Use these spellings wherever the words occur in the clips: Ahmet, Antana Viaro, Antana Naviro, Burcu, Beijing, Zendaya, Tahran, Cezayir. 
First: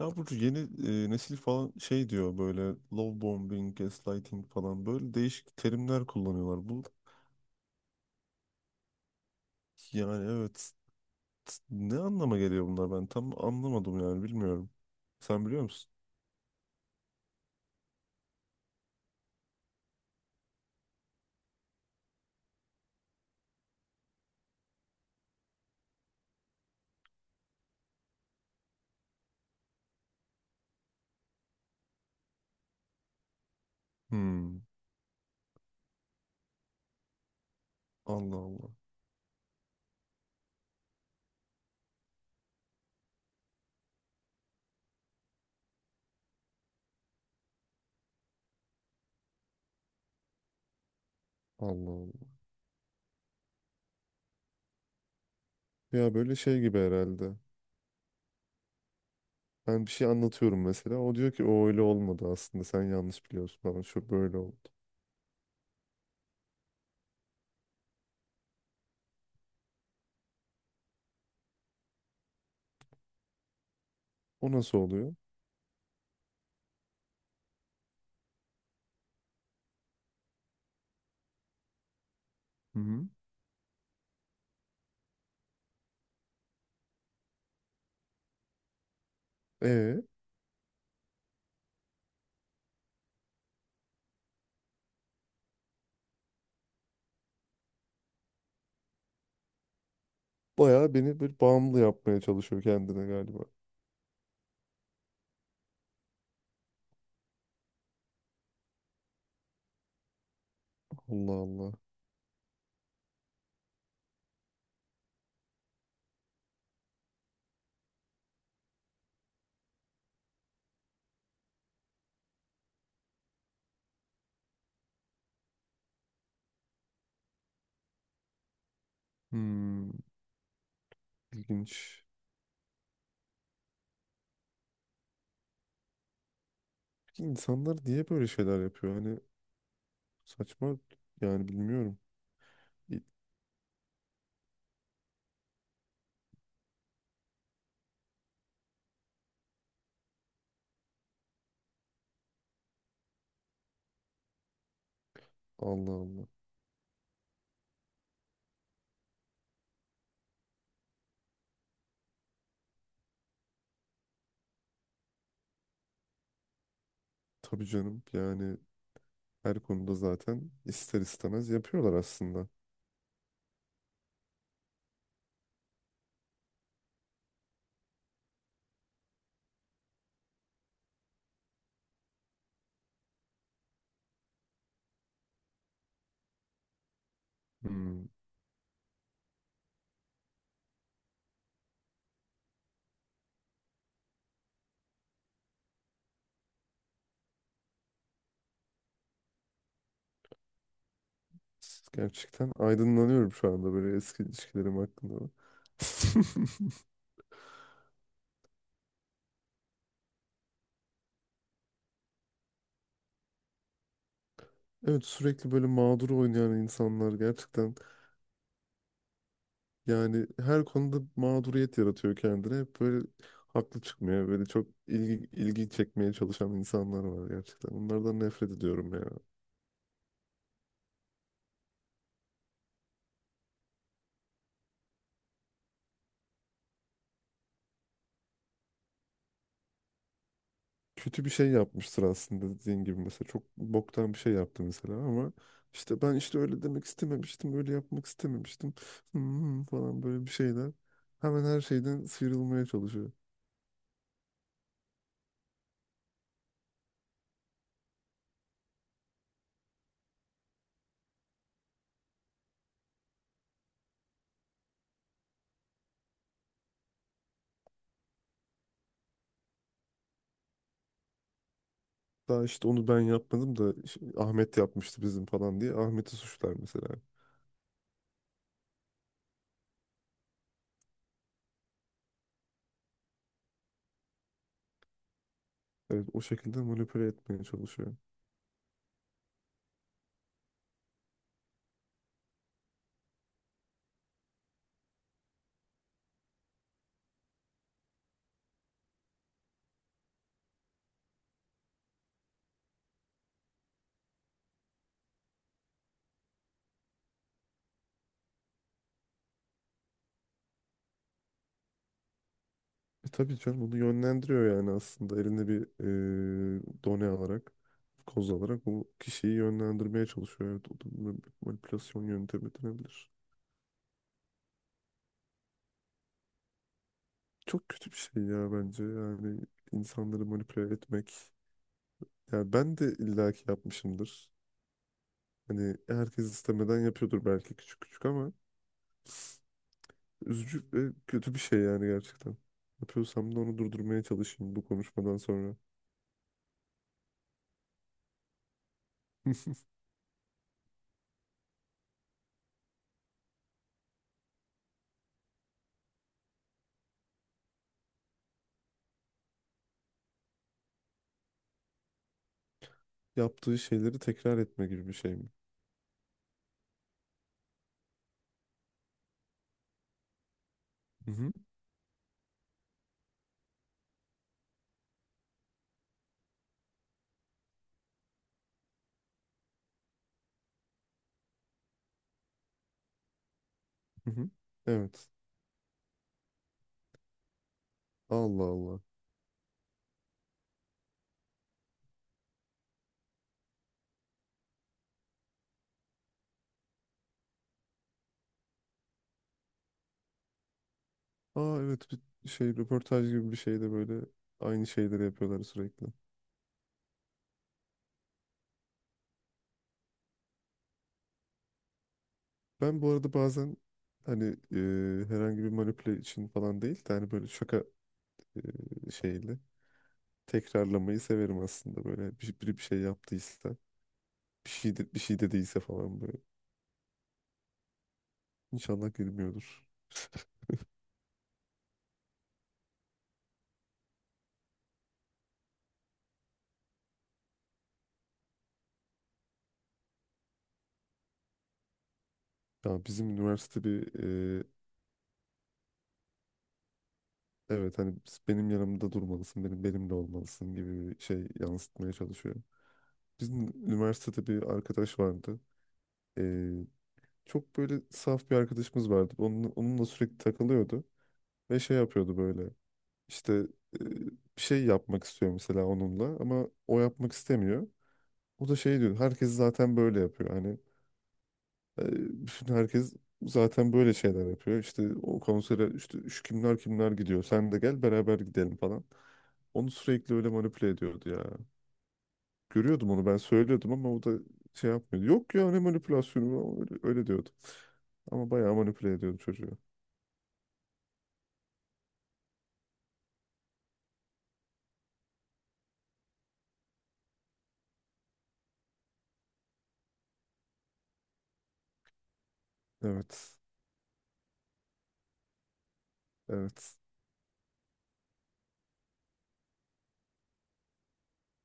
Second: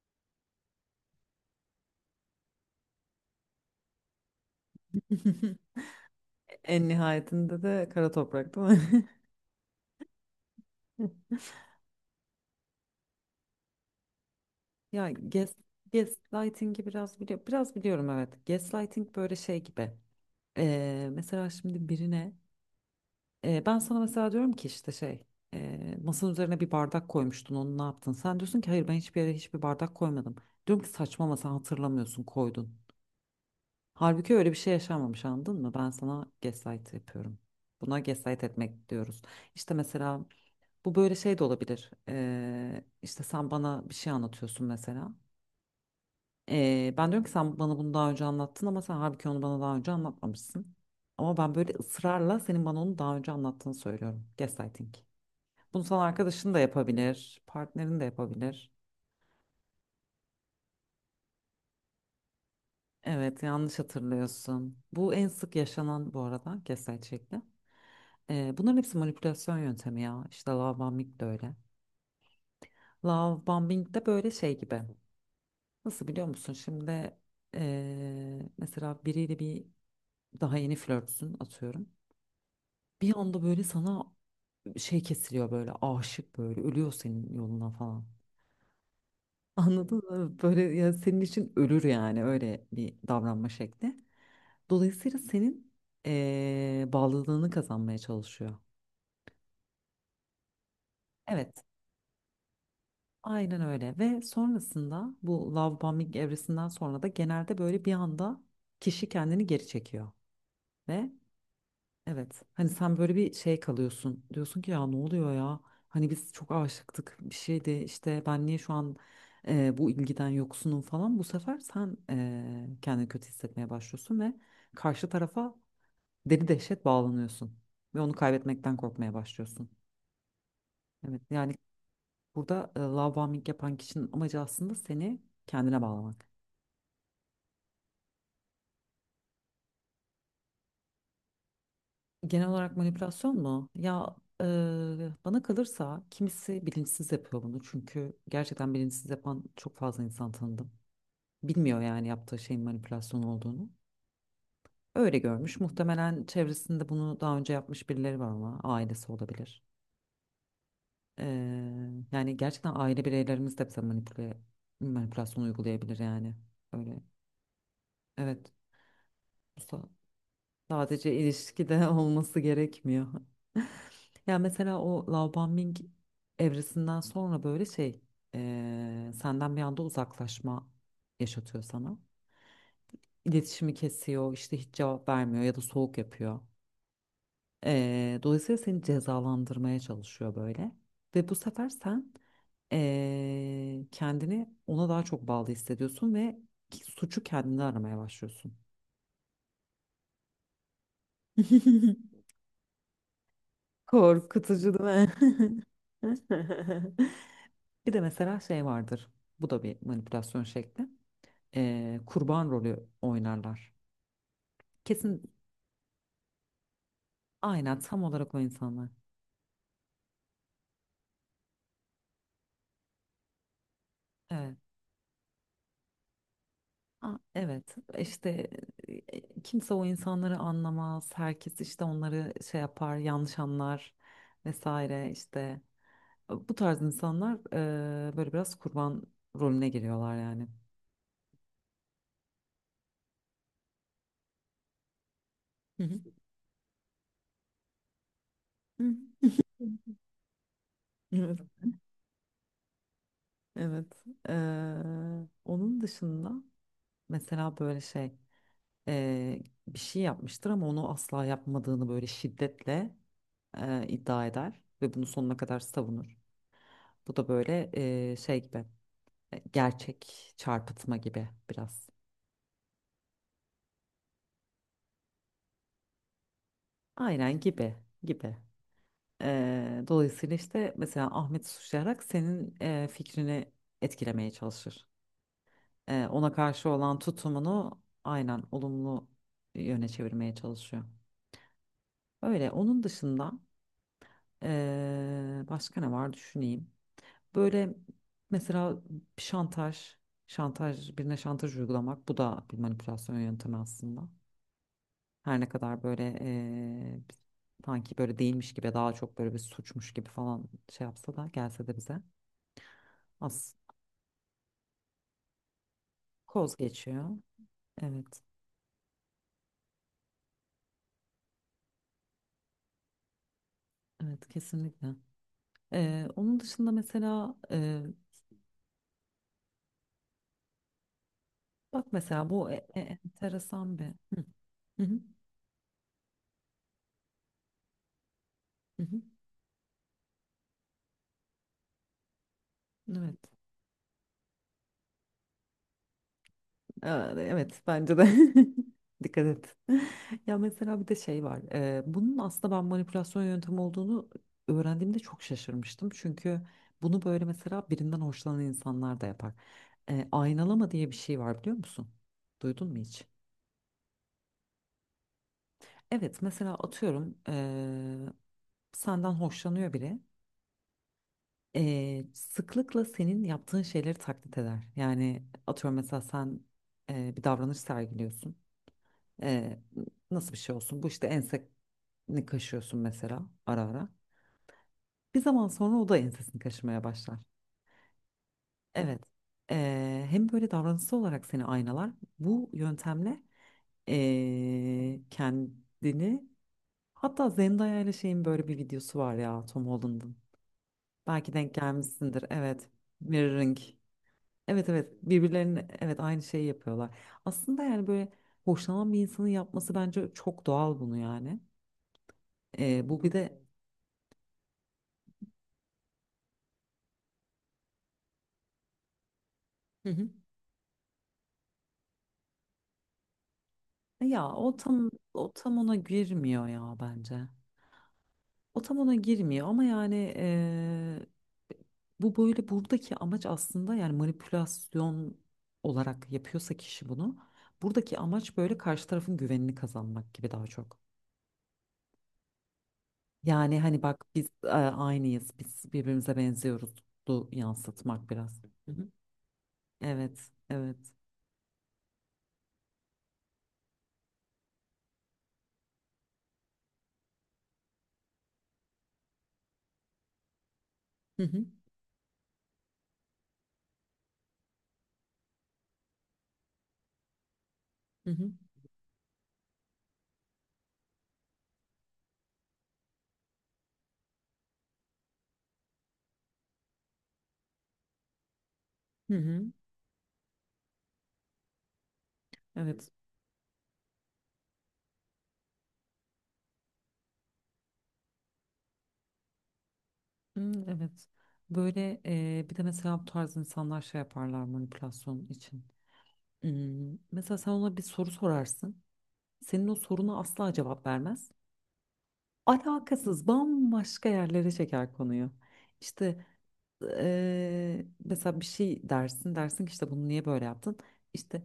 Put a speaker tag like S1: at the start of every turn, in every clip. S1: Ya Burcu yeni nesil falan şey diyor böyle love bombing, gaslighting falan böyle değişik terimler kullanıyorlar. Bu
S2: En nihayetinde de kara toprak değil mi?
S1: yani evet, ne anlama geliyor bunlar, ben tam anlamadım yani bilmiyorum.
S2: Ya
S1: Sen
S2: gas,
S1: biliyor musun?
S2: Gaslighting'i biraz biliyorum. Biraz biliyorum, evet. Gaslighting böyle şey gibi. Mesela şimdi birine ben sana mesela diyorum ki işte şey, masanın üzerine bir bardak koymuştun, onu ne yaptın? Sen diyorsun ki hayır, ben hiçbir yere hiçbir bardak koymadım. Diyorum ki saçma, ama sen hatırlamıyorsun, koydun. Halbuki öyle bir
S1: Hmm.
S2: şey yaşanmamış, anladın mı? Ben sana gaslight yapıyorum. Buna
S1: Allah
S2: gaslight
S1: Allah.
S2: etmek diyoruz. İşte mesela bu böyle şey de olabilir. İşte sen bana bir şey anlatıyorsun mesela. Ben diyorum ki sen bana bunu daha önce anlattın, ama sen halbuki onu bana daha önce anlatmamışsın. Ama ben böyle
S1: Allah Allah.
S2: ısrarla senin bana onu daha önce anlattığını söylüyorum. Gaslighting. Bunu sana
S1: Ya böyle
S2: arkadaşın da
S1: şey gibi herhalde.
S2: yapabilir, partnerin de yapabilir.
S1: Ben bir şey anlatıyorum mesela. O diyor ki o öyle olmadı aslında. Sen yanlış
S2: Evet,
S1: biliyorsun
S2: yanlış
S1: falan. Şu böyle oldu.
S2: hatırlıyorsun. Bu en sık yaşanan, bu arada, gaslight şekli. Bunların hepsi manipülasyon yöntemi ya. İşte love bombing de öyle. Love bombing de böyle
S1: O
S2: şey
S1: nasıl
S2: gibi.
S1: oluyor?
S2: Nasıl, biliyor musun? Şimdi mesela biriyle bir daha yeni flörtsün, atıyorum.
S1: Hı hı.
S2: Bir anda böyle sana şey kesiliyor, böyle aşık, böyle ölüyor senin yoluna falan. Anladın
S1: E
S2: mı? Böyle ya senin için ölür, yani öyle bir davranma şekli. Dolayısıyla senin bağlılığını kazanmaya çalışıyor.
S1: Bayağı beni bir
S2: Evet,
S1: bağımlı yapmaya çalışıyor kendine galiba.
S2: aynen öyle. Ve sonrasında bu love bombing evresinden sonra da genelde böyle bir anda kişi kendini geri çekiyor ve
S1: Allah Allah.
S2: evet. Hani sen böyle bir şey kalıyorsun. Diyorsun ki ya ne oluyor ya? Hani biz çok aşıktık, bir şeydi işte, ben niye şu an bu ilgiden yoksunum falan. Bu sefer sen kendini kötü hissetmeye başlıyorsun ve karşı tarafa deli dehşet bağlanıyorsun. Ve onu kaybetmekten korkmaya başlıyorsun.
S1: Hmm.
S2: Evet, yani
S1: İlginç.
S2: burada love bombing yapan kişinin amacı aslında seni kendine bağlamak.
S1: Peki insanlar niye böyle şeyler yapıyor? Hani saçma, yani bilmiyorum.
S2: Genel olarak
S1: İ-
S2: manipülasyon mu? Ya, e, bana kalırsa kimisi bilinçsiz yapıyor bunu. Çünkü gerçekten bilinçsiz yapan çok fazla insan tanıdım. Bilmiyor yani yaptığı şeyin manipülasyon olduğunu. Öyle görmüş.
S1: Allah
S2: Muhtemelen
S1: Allah.
S2: çevresinde bunu daha önce yapmış birileri var, ama ailesi olabilir. E, Yani gerçekten aile bireylerimiz de bize manipülasyon uygulayabilir yani. Öyle.
S1: Tabii canım,
S2: Evet.
S1: yani
S2: Bu
S1: her
S2: sa-
S1: konuda zaten ister
S2: Sadece
S1: istemez
S2: ilişkide
S1: yapıyorlar
S2: olması
S1: aslında.
S2: gerekmiyor. Ya mesela o Laobanming evresinden sonra böyle şey, senden bir anda uzaklaşma yaşatıyor sana. İletişimi kesiyor, işte hiç cevap vermiyor ya da soğuk yapıyor.
S1: Hmm.
S2: Dolayısıyla seni cezalandırmaya çalışıyor böyle. Ve bu sefer sen kendini ona daha çok bağlı hissediyorsun ve suçu kendine aramaya başlıyorsun.
S1: Gerçekten aydınlanıyorum şu anda böyle eski
S2: Korkutucu
S1: ilişkilerim
S2: değil mi?
S1: hakkında.
S2: Bir de mesela şey vardır. Bu da bir manipülasyon şekli. Kurban rolü oynarlar.
S1: Evet,
S2: Kesin,
S1: sürekli böyle mağdur oynayan insanlar gerçekten.
S2: aynen, tam olarak o insanlar.
S1: Yani her konuda mağduriyet yaratıyor kendine. Hep böyle haklı çıkmıyor. Böyle
S2: Evet.
S1: çok ilgi çekmeye çalışan insanlar var gerçekten.
S2: Evet.
S1: Onlardan
S2: İşte
S1: nefret ediyorum ya.
S2: kimse o insanları anlamaz. Herkes işte onları şey yapar, yanlış anlar vesaire işte. Bu tarz insanlar böyle biraz kurban rolüne giriyorlar yani.
S1: Kötü bir şey yapmıştır aslında dediğin gibi mesela. Çok boktan bir şey yaptı mesela ama
S2: Hı hı.
S1: ben işte öyle demek istememiştim. Öyle yapmak istememiştim. Hmm, falan böyle bir şeyler.
S2: Hı hı. Evet.
S1: Hemen her şeyden sıyrılmaya çalışıyor.
S2: Evet. Onun dışında mesela böyle şey, eee, bir şey yapmıştır ama onu asla yapmadığını böyle şiddetle iddia eder ve bunu sonuna kadar savunur. Bu da böyle şey gibi, gerçek çarpıtma gibi biraz.
S1: Daha işte onu ben yapmadım da işte Ahmet yapmıştı bizim falan diye. Ahmet'i suçlar mesela.
S2: Aynen, gibi gibi. Dolayısıyla işte mesela Ahmet suçlayarak senin fikrini etkilemeye çalışır.
S1: Evet, o
S2: Ona
S1: şekilde
S2: karşı olan
S1: manipüle etmeye
S2: tutumunu
S1: çalışıyor.
S2: aynen olumlu yöne çevirmeye çalışıyor. Öyle. Onun dışında başka ne var, düşüneyim. Böyle mesela şantaj, birine şantaj uygulamak, bu da bir manipülasyon yöntemi aslında. Her ne kadar böyle sanki böyle değilmiş gibi, daha çok böyle bir suçmuş gibi falan şey yapsa da, gelse de bize
S1: E tabii
S2: az
S1: canım, bunu yönlendiriyor yani, aslında eline bir
S2: koz
S1: done
S2: geçiyor.
S1: alarak,
S2: Evet,
S1: koz alarak bu kişiyi yönlendirmeye çalışıyor. Evet, o da manipülasyon yöntemi denebilir.
S2: evet kesinlikle. Onun dışında mesela
S1: Çok kötü bir şey ya bence, yani insanları manipüle etmek.
S2: bak mesela bu
S1: Yani ben de illaki
S2: enteresan bir. Hı,
S1: yapmışımdır.
S2: hı, hı,
S1: Hani herkes istemeden yapıyordur belki küçük küçük, ama
S2: hı, hı.
S1: üzücü ve kötü bir şey yani gerçekten.
S2: Hı. Evet.
S1: Yapıyorsam da onu durdurmaya çalışayım bu konuşmadan sonra.
S2: Aa, evet bence de. Dikkat et. Ya mesela bir de şey var. Bunun aslında ben manipülasyon yöntemi olduğunu öğrendiğimde çok şaşırmıştım. Çünkü bunu böyle mesela birinden hoşlanan insanlar da yapar. Aynalama diye bir şey var, biliyor musun? Duydun mu hiç?
S1: Yaptığı şeyleri tekrar etme gibi bir şey mi?
S2: Evet, mesela atıyorum, senden hoşlanıyor biri.
S1: Mhm.
S2: Sıklıkla senin yaptığın şeyleri taklit eder. Yani atıyorum, mesela sen bir davranış sergiliyorsun. Ee, Nasıl bir şey olsun? Bu, işte enseni kaşıyorsun mesela ara ara.
S1: Hı hı. Evet.
S2: Bir zaman sonra o da ensesini kaşımaya başlar.
S1: Allah Allah.
S2: Evet. Hem böyle davranışsal olarak seni aynalar. Bu yöntemle kendini, hatta Zendaya ile şeyin böyle bir videosu var ya, Tom Holland'ın. Belki denk
S1: Aa evet,
S2: gelmişsindir.
S1: bir şey
S2: Evet.
S1: röportaj gibi bir
S2: Mirroring.
S1: şey de böyle aynı
S2: Evet evet,
S1: şeyleri yapıyorlar
S2: birbirlerine,
S1: sürekli.
S2: evet, aynı şeyi yapıyorlar. Aslında yani böyle hoşlanan bir insanın yapması bence çok doğal bunu yani.
S1: Ben bu
S2: Bu bir
S1: arada
S2: de
S1: bazen hani herhangi bir manipüle için falan değil de hani böyle şaka şeyli
S2: hı hı.
S1: tekrarlamayı severim aslında, böyle biri bir şey yaptıysa, bir şey
S2: O tam
S1: dediyse
S2: ona
S1: falan böyle.
S2: girmiyor ya bence. O tam
S1: İnşallah
S2: ona girmiyor ama
S1: gülmüyordur.
S2: yani böyle buradaki amaç aslında yani manipülasyon olarak yapıyorsa kişi bunu, buradaki amaç böyle karşı tarafın güvenini kazanmak gibi daha çok.
S1: Ya bizim
S2: Yani
S1: üniversite
S2: hani
S1: bir
S2: bak biz
S1: e,
S2: aynıyız, biz birbirimize benziyoruz, du
S1: evet, hani
S2: yansıtmak biraz.
S1: benim
S2: Hı hı.
S1: yanımda durmalısın, benim benimle
S2: Evet
S1: olmalısın
S2: evet.
S1: gibi bir şey yansıtmaya çalışıyor. Bizim üniversitede bir arkadaş vardı. Ee, Çok böyle saf bir arkadaşımız vardı. Onunla sürekli takılıyordu.
S2: Hı hı.
S1: Ve şey yapıyordu böyle. İşte e, bir şey yapmak istiyor mesela onunla. Ama o yapmak istemiyor.
S2: Hı hı.
S1: O da şey diyor. Herkes zaten böyle yapıyor. Hani e, bütün herkes zaten böyle şeyler yapıyor. İşte o konsere işte şu kimler kimler gidiyor. Sen de gel beraber gidelim falan.
S2: Hı hı.
S1: Onu sürekli öyle manipüle ediyordu ya.
S2: Evet.
S1: Görüyordum, onu ben söylüyordum ama o da şey yapmıyordu. Yok ya, ne manipülasyonu, öyle diyordu. Ama bayağı manipüle ediyordu çocuğu.
S2: Hmm, evet. Böyle bir de mesela bu tarz insanlar şey yaparlar manipülasyon için. Hmm, mesela sen ona bir soru sorarsın. Senin o soruna asla cevap vermez. Alakasız
S1: Evet.
S2: bambaşka yerlere çeker konuyu. İşte
S1: Evet.
S2: mesela bir şey dersin, dersin ki işte bunu niye böyle yaptın? İşte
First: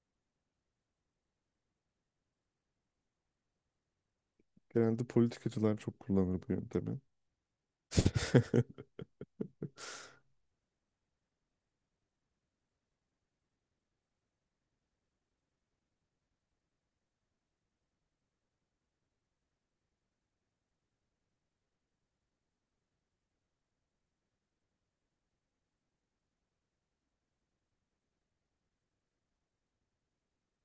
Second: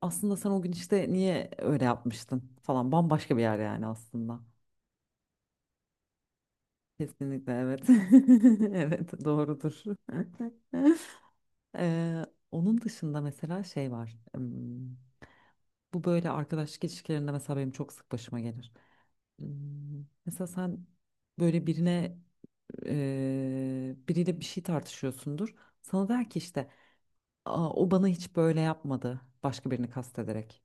S2: aslında sen o gün işte niye öyle yapmıştın falan, bambaşka bir yer yani aslında.
S1: Genelde politikacılar çok kullanır bu yöntemi.
S2: Kesinlikle evet. Evet doğrudur. Ee, Onun dışında mesela şey var. Bu böyle arkadaşlık ilişkilerinde mesela benim çok sık başıma gelir. Mesela sen böyle birine biriyle bir şey tartışıyorsundur. Sana der ki işte, "Aa, o bana hiç böyle yapmadı." Başka birini kastederek.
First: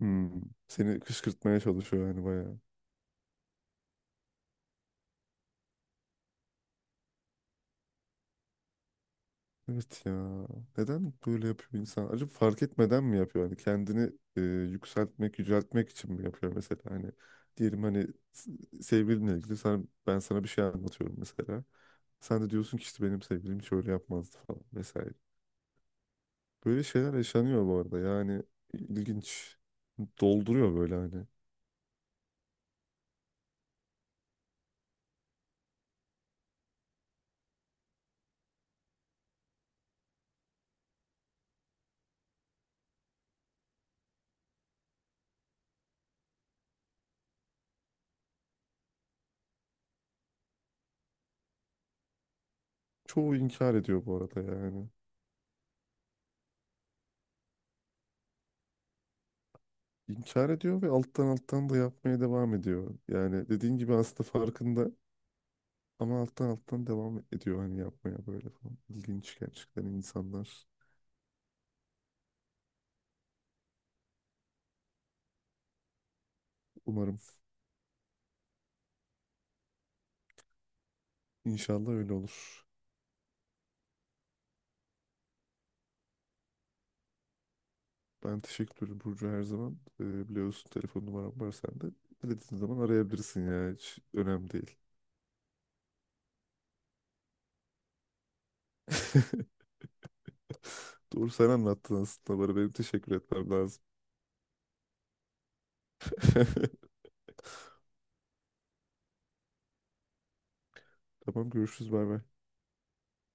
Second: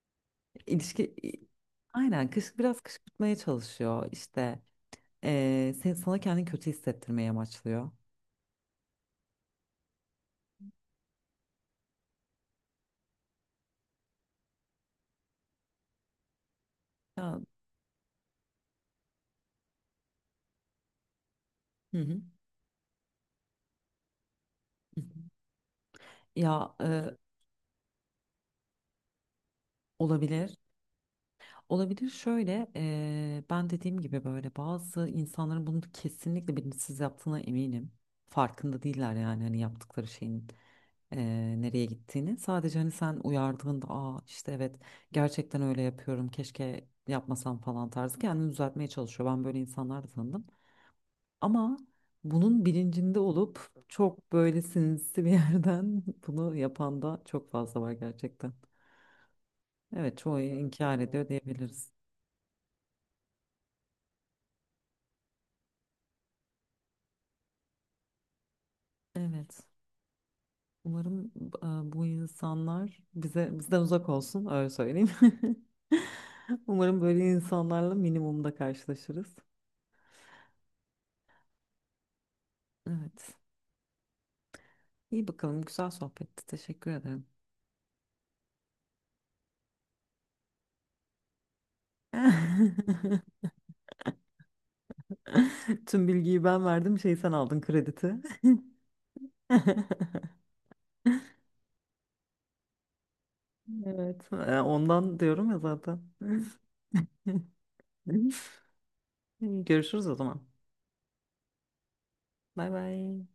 S1: Hmm. Seni
S2: İlişki i-
S1: kışkırtmaya çalışıyor yani
S2: aynen, kış,
S1: bayağı.
S2: biraz kışkırtmaya çalışıyor. İşte sana kendini kötü hissettirmeye amaçlıyor.
S1: Evet ya. Neden böyle yapıyor insan? Acaba fark etmeden mi yapıyor? Hani kendini yükseltmek, yüceltmek için mi yapıyor mesela? Hani
S2: Ya,
S1: diyelim hani s- sevgilinle ilgili sana, ben sana bir şey anlatıyorum mesela.
S2: hı hı.
S1: Sen de diyorsun ki işte benim sevgilim şöyle yapmazdı falan
S2: Hı hı.
S1: vesaire.
S2: ya
S1: Böyle şeyler
S2: e,
S1: yaşanıyor bu arada, yani ilginç.
S2: Olabilir.
S1: Dolduruyor böyle hani.
S2: Olabilir şöyle. Ben dediğim gibi, böyle bazı insanların bunu kesinlikle bilinçsiz yaptığına eminim. Farkında değiller yani hani yaptıkları şeyin nereye gittiğini. Sadece hani sen uyardığında, aa işte evet gerçekten öyle yapıyorum, keşke yapmasam falan tarzı, kendini düzeltmeye çalışıyor. Ben böyle insanlar da tanıdım. Ama bunun bilincinde
S1: Çoğu
S2: olup
S1: inkar ediyor bu
S2: çok
S1: arada
S2: böyle
S1: yani.
S2: sinsi bir yerden bunu yapan da çok fazla var gerçekten. Evet, çoğu
S1: İnkar ediyor ve
S2: inkar
S1: alttan
S2: ediyor
S1: alttan da
S2: diyebiliriz.
S1: yapmaya devam ediyor. Yani dediğin gibi aslında farkında, ama alttan alttan devam ediyor hani yapmaya böyle falan. İlginç
S2: Evet.
S1: gerçekten insanlar.
S2: Umarım bu insanlar bize bizden uzak olsun, öyle söyleyeyim. Umarım böyle
S1: Umarım,
S2: insanlarla minimumda karşılaşırız.
S1: inşallah öyle olur.
S2: Evet. İyi bakalım. Güzel sohbetti. Teşekkür ederim.
S1: Ben teşekkür ederim Burcu, her zaman. Biliyorsun telefon numaram var sende. Dilediğin zaman arayabilirsin ya, hiç önemli değil.
S2: Tüm bilgiyi ben verdim. Şey, sen aldın krediti.
S1: Doğru, sen anlattın aslında bana. Benim teşekkür etmem lazım.
S2: Evet. Ondan diyorum ya zaten. Görüşürüz o zaman.
S1: Tamam, görüşürüz, bay bay.
S2: Bay bay.